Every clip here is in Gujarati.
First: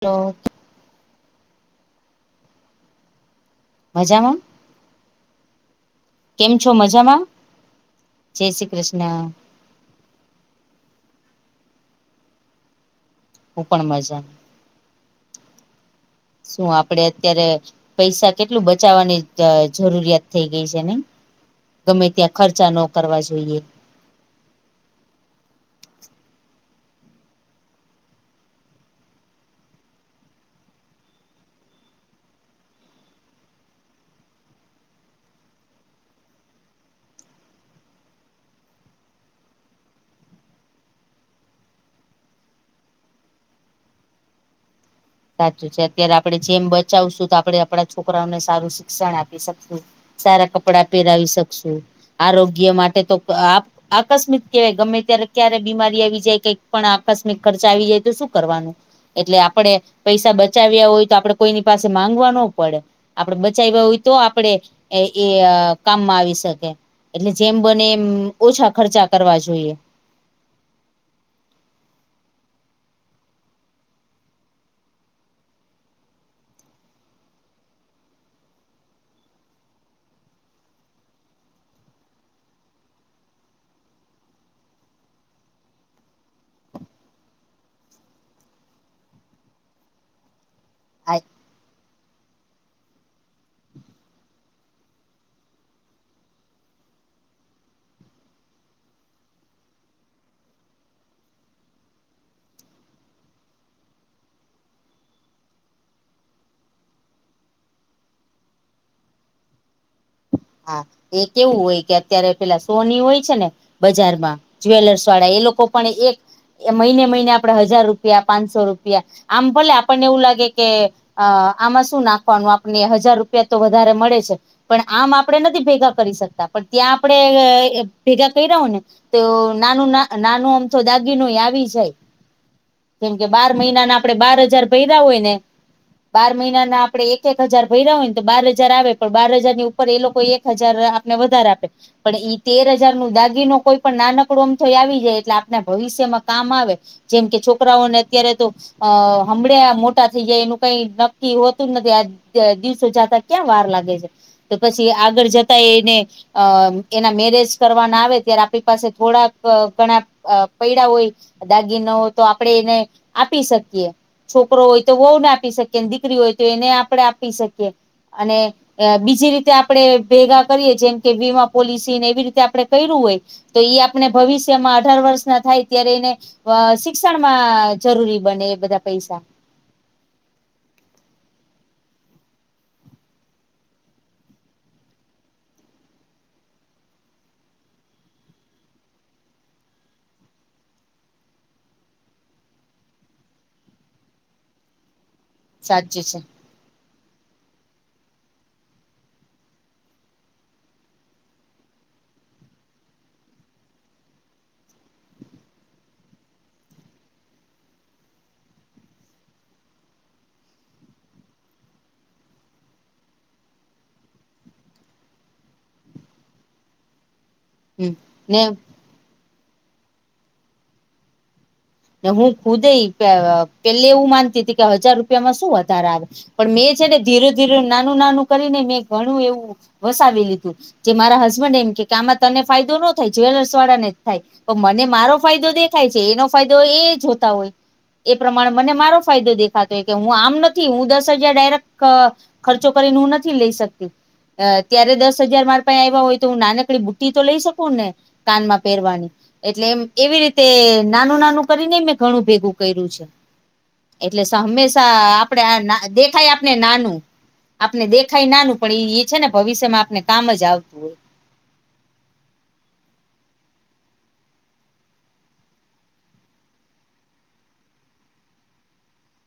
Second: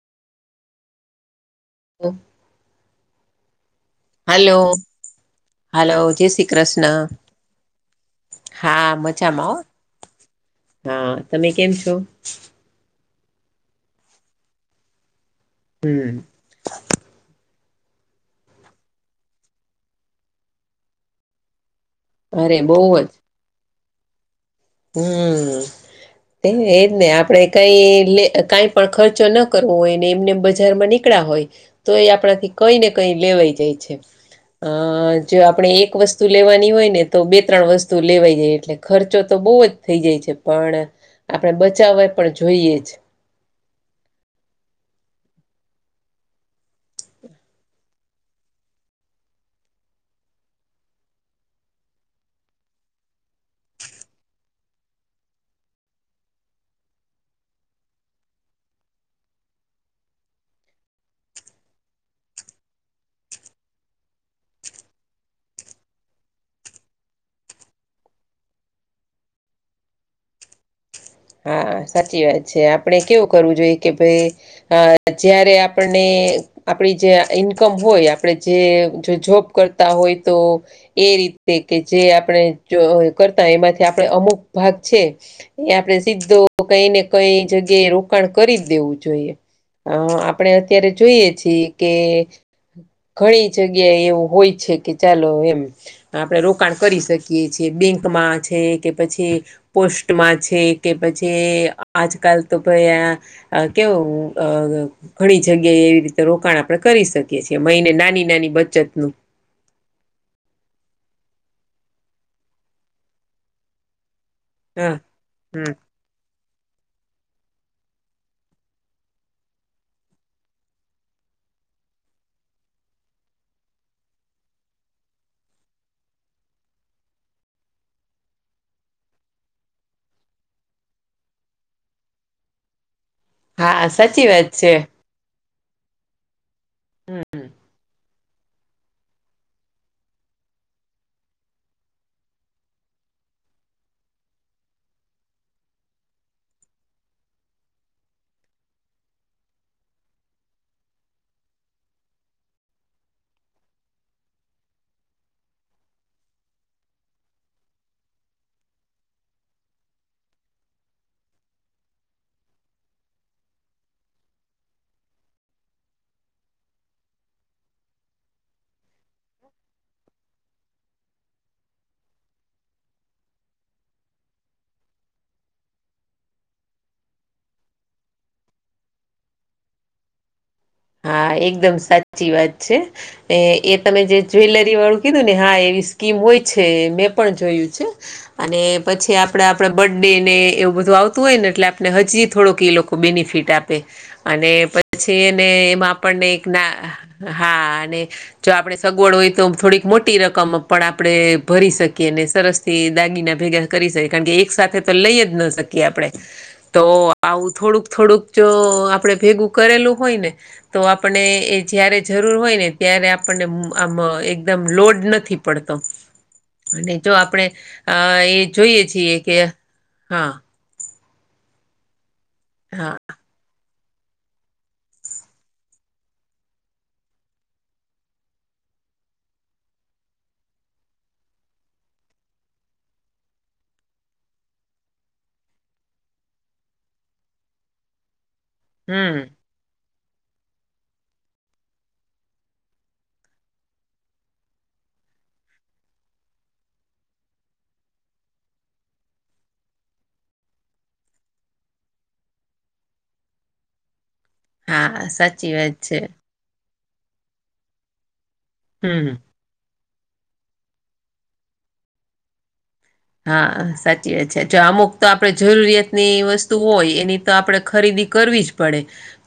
હલ્લો હા મજામાં હાલો હાલો જય શ્રી કેમ છો કૃષ્ણ મજામાં જય શ્રી હા કૃષ્ણ મજામાં હો હ તમે કેમ છો હું પણમજામાં, હમમ શું આપડો અત્યારે, પૈસા કેટલું બચાવવાની જરૂરિયાત થઇ ગઈ છે નઈ ગમ્મે ત્યાં અરે ખર્ચા ન બહુ કરવા જોઈએ હમમ હે ને એમને આપડે કઈ કાંઈ પણ ખર્ચો ન કરવો હોય ને એમને બજારમાં નીકળ્યા હોય તોય આપણાથી કંઈ ને કંઈ લેવાઈ જાય છે, હ હ જો આપણે એક વસ્તુ લેવાની હોય નેતો બે- ત્રણ વસ્તુ લેવાઈજાય એટલે ખર્ચો. તો બોવજ થઈ જાય છે પણ આપણે બચાવવાજ પણ જોઈએ છે સાચું છે અત્યારે આપણે જેમ બચાવશું તો આપડે આપણા છોકરાંવને સારુ શિક્ષણ આપી શકશું સારા કપડા પેરાવી શકશું આરોગ્ય માટે તો આકસ્મિક કહેવાય ગમે ત્યારે ક્યારે બીમારી આવી જાય કંઈક પણ આકસ્મિક ખર્ચા આવી જાય તો શું કરવાનું, એટલે આપડે પૈસા બચાવ્યા હોય તો આપડે કોઈની પાસે માંગવા ન પડે આપડે બચાવ્યા હોય તો આપડે એ એ કામમાં આવી શકે, એટલે જેમ બને એમ ઓછા ખર્ચા કરવા જોઈએ, હા સાચી વાત છે આપણે કેવું કરવું જોઈએ કે ભઈ અ જયારે આપણને આપડી જે ઇન્કમ હોય આપડે જે જો જોબ કરતા હોય તો, એ રીતે કે જે આપણે જોબ કરતા હોય એમાંથી આપણે અમુક ભાગ છે, એ આપડે, સીધો કઈ ને કઈ જગ્યા એ રોકાણ કરીજ દેવું જોઈએ આપણે અત્યારે જોઈએ છીએ કે ઘણી જગ્યાએ એવું હોય છે કે ચાલો એમ, આપણે રોકાણ કરી શકીએ છીએ બેન્કમાં છે કે પછી પોસ્ટમાં છે કે પછી આજકાલ તો ભઈ આ અ કેવું ઘણી જગ્યાએ એવી રીતે રોકાણ આપણે કરી શકીએ છીએ, મહીને નાની નાની બચત નું હા એ કેવું હોય કે અત્યારે પેલા સોની હોય છે ને બજારમાં હા જ્વેલર્સ વાળા એ લોકો હમ પણ એક, એ મહિને મહીને આપડે હજાર રૂપિયા પાંચસો રુપિયા આમ ભલે આપણને એવું લાગે કે, અ આમાં શું નાખવાનું આપણને હજાર રૃપિયા તો વધારે મળે છે પણ આમ આપણે નથી ભેગા કરી શકતા પણ ત્યાં આપડે ભેગા કર્યા હોય ને, તો નાનું નાનો અમથોય દાગીનોય આવી જાય જેમ કે બાર હા મહિનાના આપડે સાચી બાર વાત હજાર છે ભર્યા હોય ને, બાર મહિનાના આપડે એક એક હમ હજાર ભયરા હોય ને તો બાર હજાર આવે પણ બાર હજાર ની ઉપર એ લોકો એક હજાર આપણને વધારે આપે. પણ ઈ તેર હજાર નો દાગીનો કોઈ પણ નાનકડો અમથોય આવી જાય એટલે આપણા ભવિષ્યમાં કામ આવે જેમ કે છોકરાઓ ને અત્યારેતો, અ હમળે આ મોટા થઈ જાય એનું કઈ નક્કી હોતું જ નથી આ, દિવસો જતા ક્યાં વાર લાગે છે, તો પછી આગળ જતાં એને એના મેરેજ કરવાના હોય, તો થોડાક ઘણા... એ પૈસા હોય, દાગીના હોય તો આપણે એને આપી શકીએ. છોકરો હોય તો વહુને આપી શકીએ, દીકરી હોય તો એને આપણે આપી શકીએ અને બીજી રીતે આપણે ભેગા કરીએ, જેમ કે વીમા પૉલિસી એવી રીતે આપણે કર્યું હોય. બીજી રીતે આપણે ભેગા કરીએ, જેમ કે વીમા પૉલિસી એવી રીતે આપણે કર્યું હોય. શિક્ષણમાં જરૂરી બને એ બધા પૈસા હા, એકદમ સાચી વાત છે. એ તમે જે જ્વેલરીવાળાની વાત કરી ને, હા, એવી સ્કીમ હોય છે. મેં પણ જોઈ છે. અને પછી આપણા બર્થડે ને એવું બધું આવતું હોય ને, એટલે આપણે હજી થોડોક એ લોકો બેનિફિટ આપે અને પછી એમાં સાચે છે આપણને એક ના, હા અને જો આપણને સગવડ હોય તો થોડીક મોટી રકમ પણ આપણે ભરી શકીએ ને, સરસ એ દાગીના ભેગા કરી શકીએ, કારણ કે એકસાથે તો લઈ ન જ શકીએ. તો આવું થોડુંક-થોડુંક જો આપણે ભેગું કરેલું હોય ને તો આપણને જ્યારે જરૂર હોય ને, ત્યારે આપણને એકદમ લોડ નથી રહેતો. પડતો અને જો આપણે હમ એ ને જોઈએ છીએ કે, હા હું ખુદ હા પહેલા માનતી હતી કે હજાર રૂપિયામાં વધારો આવે? પણ મેં ધીરે-ધીરે, નાનું-નાનું કરીને ઘણું બધું વસાવી લીધું. મારા હસબન્ડ કહે કે, આમાં તને ફાયદો ન થાય, જ્વેલર્સવાળાને જ થાય. તો મને મારો ફાયદો દેખાય છે એનો એ જોતા હોય એ પ્રમાણે મને મારો હમ ફાયદો દેખાય છે. થતો કે હું આમ નથી, હું દસ હજાર રૂપિયા ડાયરેક્ટ ખર્ચો કરીને નથી લઈ શકતી... ત્યારે દસ હજાર રૂપિયા ભેગા થયા હોય તો હું નાનકડી બુટ્ટી તો લઈ શકું ને કાનમાં પહેરવાની એટલે, એમ એવી રીતે. નાનું-નાનું કરીને મેં ઘણું ભેગું કર્યું છે. એટલે હંમેશાં હા આપણને સાચી વાત છે નાનું-નાનું દેખાય, નાનું પણ હમ એ છે ને, ભવિષ્યમાં આપણને કામ જ આવતું હોય હા, સાચી વાત છે. અમુક તો આપણી જરૂરિયાતની વસ્તુ હોય, એની તો આપણે ખરીદી કરવી જ પડે. પડે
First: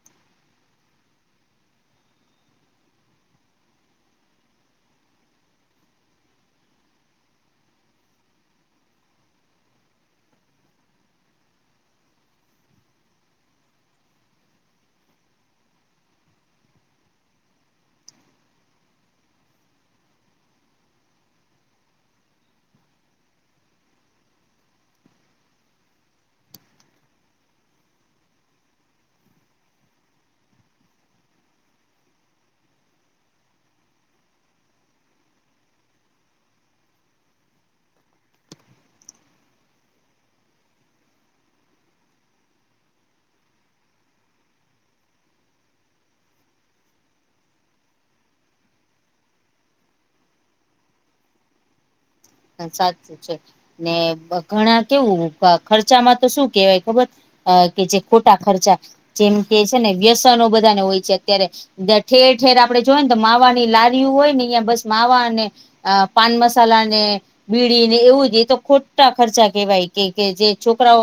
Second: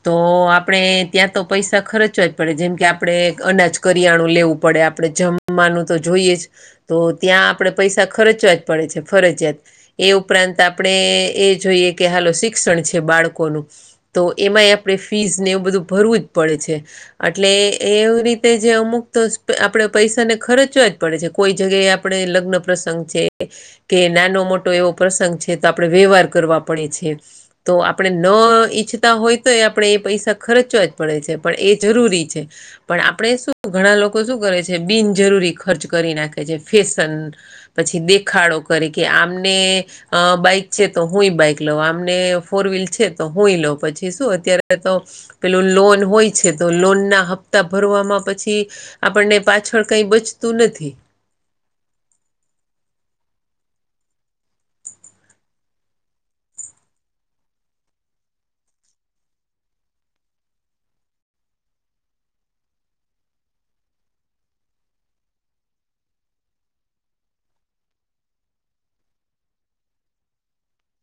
તો આપણે ત્યાં પૈસા ખર્ચવા જ પડે, જેમ કે આપણને અનાજ કરિયાણું લેવું પડે, આપણને જમવાનું તો જોઈએ જ, તો ત્યાં આપણને પૈસા ખર્ચવા જ પડે. પડે છે, ફરજજિયાત એ ઉપરાંત આપણે એ જોઈએ કે હાલ શિક્ષણ છે બાળકોનું તો એમાંય આપણે ફી અને એવું બધું ભરવું જ પડે છે. એટલે એવી રીતે અમુક વસ્તુઓ માટે તો આપણે પૈસા ખર્ચવા જ પડે છે, કોઈ જગ્યાએ. આપણે લગ્ન પ્રસંગે કે નાનો-મોટો કોઈ પ્રસંગ હોય, તો આપણે વ્યવહાર કરવા પડે છે. તો આપણે ન ઈચ્છતા હોઈએ તો પણ એ પૈસા ખર્ચવા જ પડે છે, પણ એ જરૂરી છે. પણ ઘણા લોકો શું કરે છે? બિનજરૂરી ખર્ચ કરી નાખે છે, ફેશન પાછળ પછી દેખાડો કરવા માટે એની પાસે બાઈક છે તો હું પણ બાઈક લઉં, એમની પાસે ફોર-વ્હીલર છે તો હું પણ લઉં. પછી શું, અત્યારે તો... પેલું લોન હોય છે ને, તો લોનના હપ્તા ભરવામાં પછી આપણને પાછળ કંઈ બચતું નથી. સાચું છે ને? ઘણા લોકો એવા ખર્ચા કરે છે કે શું કહેવાય, ખબર નથી પડતી. અ કે જે ખોટા ખર્ચા જેમ કે છે ને વ્યસનો બધાને હોય છે અત્યારે ઠેર ઠેર આપણે જોય ને તો માવાની લારીઓ હોય ને અહિયાં બસ માવાને અ પાન મસાલા ને બીડીને એવું જ એ તો ખોટા ખર્ચા કહેવાય કે જે છોકરાઓ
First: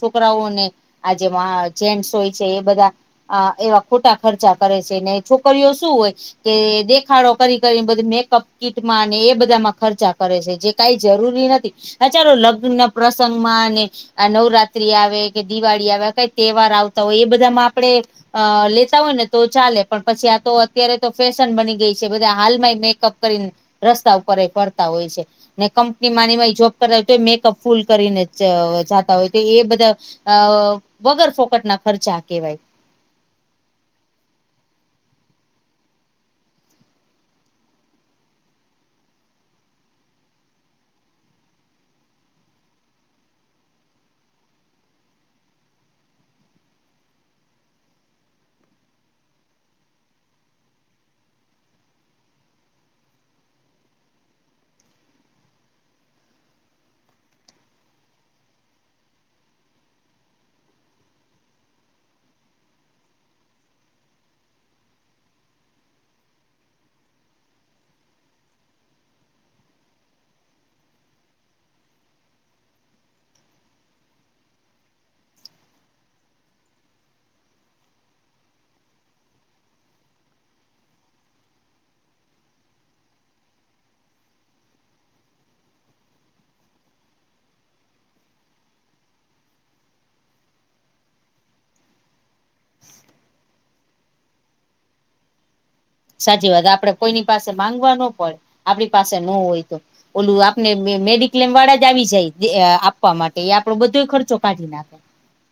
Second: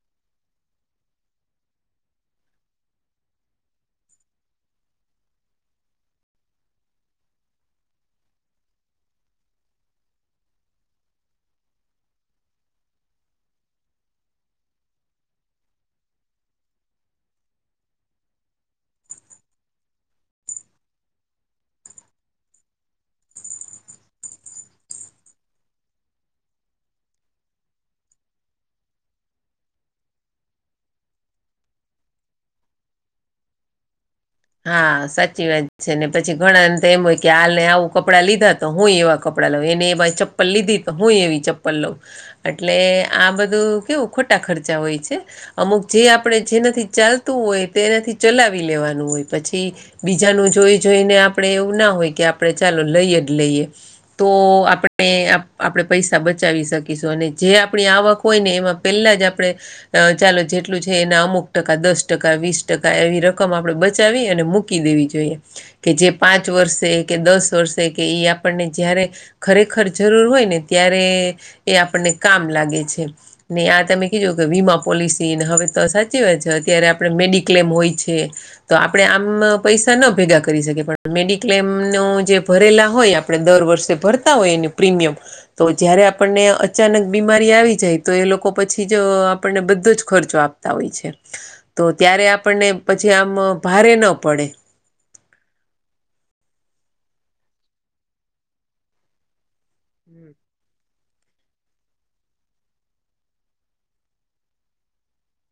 છોકરાઓને આ જેમાં જેન્ટસ હોય છે એ બધા અ એવા ખોટા ખર્ચા કરે છે ને છોકરીઓ શું હોય કે દેખાડો કરી કરી બધા મેકઅપ કીટમાં અને એ બધામાં ખર્ચા કરે છે. જે કાઈ જરૂરી નથી અ ચાલો લગ્ન પ્રસંગ મા અને આ નવરાત્રી આવે કે દિવાળી આવે કઈ તહેવાર આવતા હોય એ બધામાં આપણે અ લેતા હોય ને તો ચાલે પણ પછી આ તો અત્યારે તો ફેશન બની ગઈ છે બધા હાલમાં મેકઅપ કરીને રસ્તા ઉપર એ ફરતાં હોય છે. ને કંપની મા ની એમાંય જોબ કરતા હોય તો મેકઅપ ફૂલ કરીને જાતા હોય તો એ બધા અ વગર ફોકટના ખર્ચા કેવાય હા સાચી વાત છે ને પછી ઘણા ને તો એમ હોય કે હાલ ને આવું કપડાં લીધા તો હુંય એવા કપડાં લઉં એને એ ચપ્પલ લીધી તો હુંય એવી ચપ્પલ લઉ એટલે આ બધું કેવું ખોટા ખર્ચા હોય છે. અમુક જે આપણે જેનાથી ચાલતું હોય તેનાથી ચલાવી લેવાનું હોય પછી બીજાનું જોઈ જોઈને આપણે એવું ના હોય કે આપણે ચાલો લઈએ જ લઈએ. તો આપણે આપણે પૈસા બચાવી શકીશું અને જે આપણી આવક હોય ને એમાં પેલાજ આપણે અ ચાલો જેટલું છે એના અમુક ટકા દસ ટકા વીસ ટકા એવી રકમ આપડે બચાવી અને મૂકી દેવી જોઈએ. કે જે પાંચ વર્ષે કે દસ વર્ષે કે એ આપણને જ્યારે ખરેખર જરૂર હોય ને ત્યારે એ આપણને કામ લાગે છે. ને આ તમે કીઘુ કે વીમા પોલિસીને હવે તો સાચી વાત છે અત્યારે આપણે મેડિક્લેમ હોય છે. તો આપણે આમ પૈસા ન ભેગા કરી શકીએ પણ મેડિક્લેમ નો જે ભરેલા હોય આપણે દર વર્ષે ભરતા હોય એનુ પ્રીમિયમ તો જયારે આપણને અચાનક બીમારી આવી જાય તો એ લોકો પછી આપણને બધો જ ખર્ચો આપ તા હોય છે તો ત્યારે આપણને પછી આમ ભારે ન પડે. સાચી વાત આપડે કોઈની પાસે માંગવા ન પડે આપણી પાસે ન હોય તો ઓલું આપને મેડિક્લેમ વાળા જ આવી જાય આપવા માટે એ આપડો બધો ખર્ચો કાઢી નાખે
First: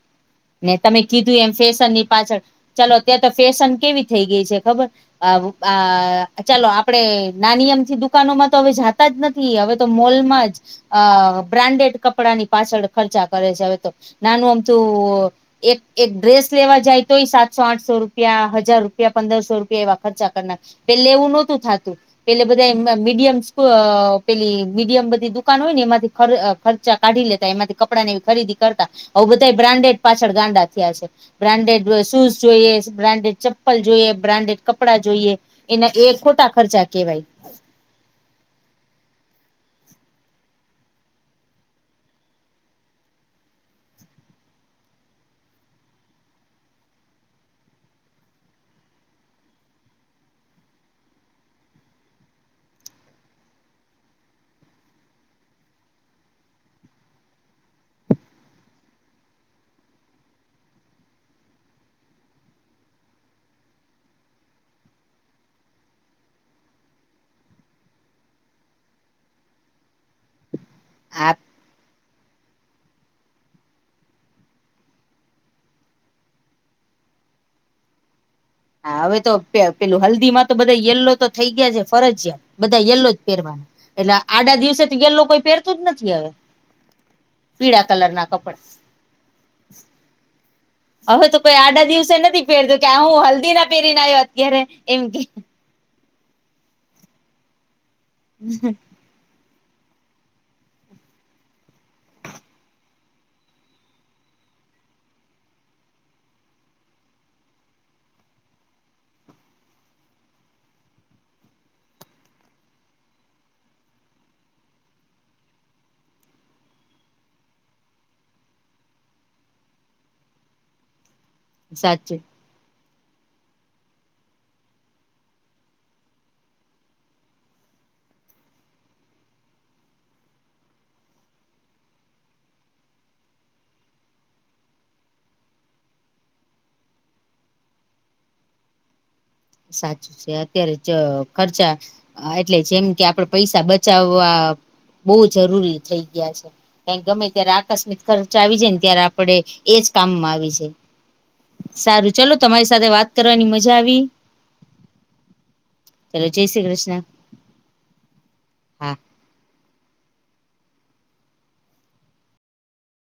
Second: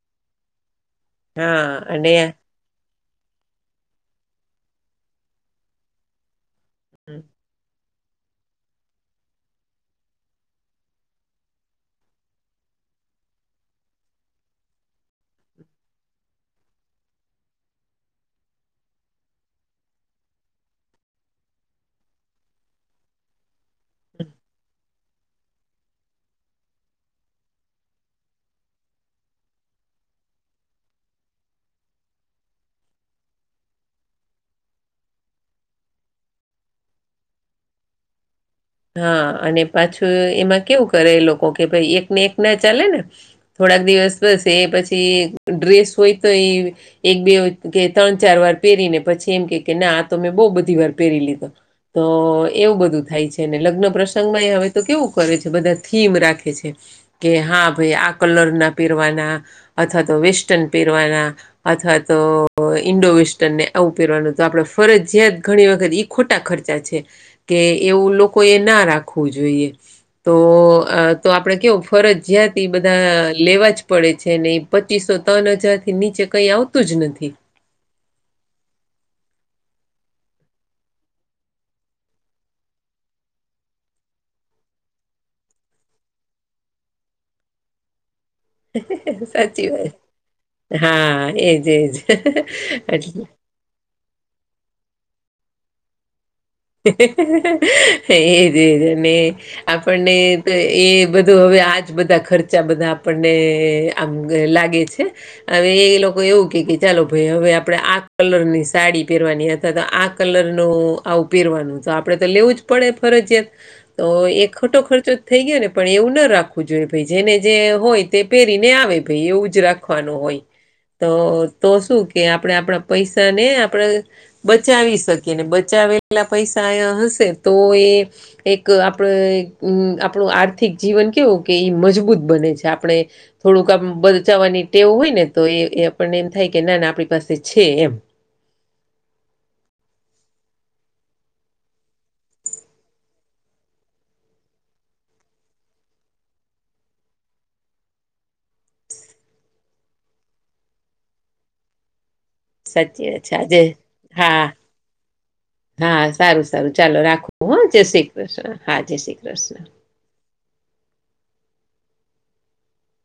[inaudible] ને તમે કીધું એમ હા ફેશન ની અને પાછળ ચાલો ત્યાં તો ફેશન કેવી થઈ ગઈ છે ખબર આ ચાલો આપડે નાની અમથી દુકાનોમાં તો હવે જાતા જ નથી હવે તો મોલમાં જ અ બ્રાન્ડેડ કપડા ની પાછળ ખર્ચા કરે છે હવે તો નાનું અમથું એક એક ડ્રેસ લેવા જાય તોય સાતસો આઠસો રૂપિયા હજાર રૂપિયા પંદરસો રૂપિયા એવા ખર્ચા કરનાર પેલે એવું નહોતું થતું પેલે બધા મીડિયમ અ પેલી મીડિયમ બધી દુ કાન હોય ને એમાંથી ખર્ચા કાઢી લેતા એમાંથી કપડા ની ખરીદી કરતા હવે બધા બ્રાન્ડેડ પાછળ ગાંડા થયા છે. બ્રાન્ડેડ શૂઝ જોઈએ, બ્રાન્ડેડ ચપ્પલ જોઈએ, બ્રાન્ડેડ કપડા જોઈએ એના એ ખોટા ખર્ચા કેવાય. હા અને પાછું એમાં કેવું કરે લોકો કે ભાઈ એક ને એક ના ચાલે ને થોડાક દિવસ બસે પછી ડ્રેસ હોય તો એ એક બે કે ત્રણ ચાર વાર પહેરીને પછી એમ કે કે ના આ તો મેં બહુ બધી વાર પહેરી લીધો. તો એવું બધું થાય છે. ને લગ્ન પ્રસંગમાં હવે તો કેવું કરે છે, બધા થીમ રાખે છે. કે હા ભાઈ આ કલરના પહેરવાના અથવા તો વેસ્ટન પહેરવાના, અથવા તો ઈન્ડોવેસ્ટર્ન ને આવું પહેરવાનું તો આપડે ફરજયાત ઘણી વખત ખોટા ખર્ચા છે, કે એવું લોકો કોઈએ ના રાખવું જોઈએ તો-તો આપણે કેવું, ફરજીયાત એ બધા લેવા જ પડે છે, ને એ પચીસો ત્રણ હજારથી નીચે કંઈ આવ તુ જ નથી. હા હવે તો પેલું હલ્દીમાં તો બધા યલો તો થઈ ગયા છે, ફરજિયાત બધા યલો જ પહેરવાના એટલે આડા દિવસે તો યલો કોઈ પહેરતું જ નથી હવે પીળા કલરના કપડા સાચી વાત હવે હા તો કોઈ એજ આડા એજ દિવસે નથી પહેરતોું કે એટલે હું હલ્દીના પહેરીને આવ્યો અત્યારે એમ કે એજ-એજ ને આપણને તો એ બધું હવે આજ બધા ખર્ચા બધા આપણને આમ લાગે છે. હવે એ લોકો એવું કે કે ચાલો ભાઈ હવે આપણેે આ કલરની સાડી પહેરવાની અથવા તો આ કલરનું આવું પેરવાનું તો આપડે તો લેવું જ પડે ફરજયાત તો એ ખોટો ખર્ચો થઈ ગયો ને પણ એવું ના રાખવું જોઈએ ભાઈ જેને જે હોય તે પહેરીને આવે ભાઈ એવું જ રાખવાનું હોય તો તો શું સાચું કે આપણે આપણા પૈસાને આપણે બચાવી શકીએ ને બચાવે કેટલા પૈસા હશે તો એ એક આપડે આપણું આર્થિક જીવન કેવું કે ઈ મજબૂત બને છે, આપણે થોડુંક આમ બચાવવાની ટેવ હોય ને તો એ આપણને એમ થાય કે ના ના આપણી પાસે છે, એમ સાચું છે, અત્યારે ખર્ચા એટલે જેમ કે આપડે પૈસા બચાવવા બહુ જરૂરી થઈ ગયા છે. ગમે ત્યારે આકસ્મિક આવી જાય ને ત્યારે એજ કામમાં આવી જાય. સારું ચાલો તમારી સાથે સાચી વાત છે કરવાની આજે મજા આવી. હા હા ચલો જય શ્રી સારું-સારું કૃષ્ણ ચાલો રાખું હો, જય શ્રી કૃષ્ણ હા, જય શ્રી કૃષ્ણ.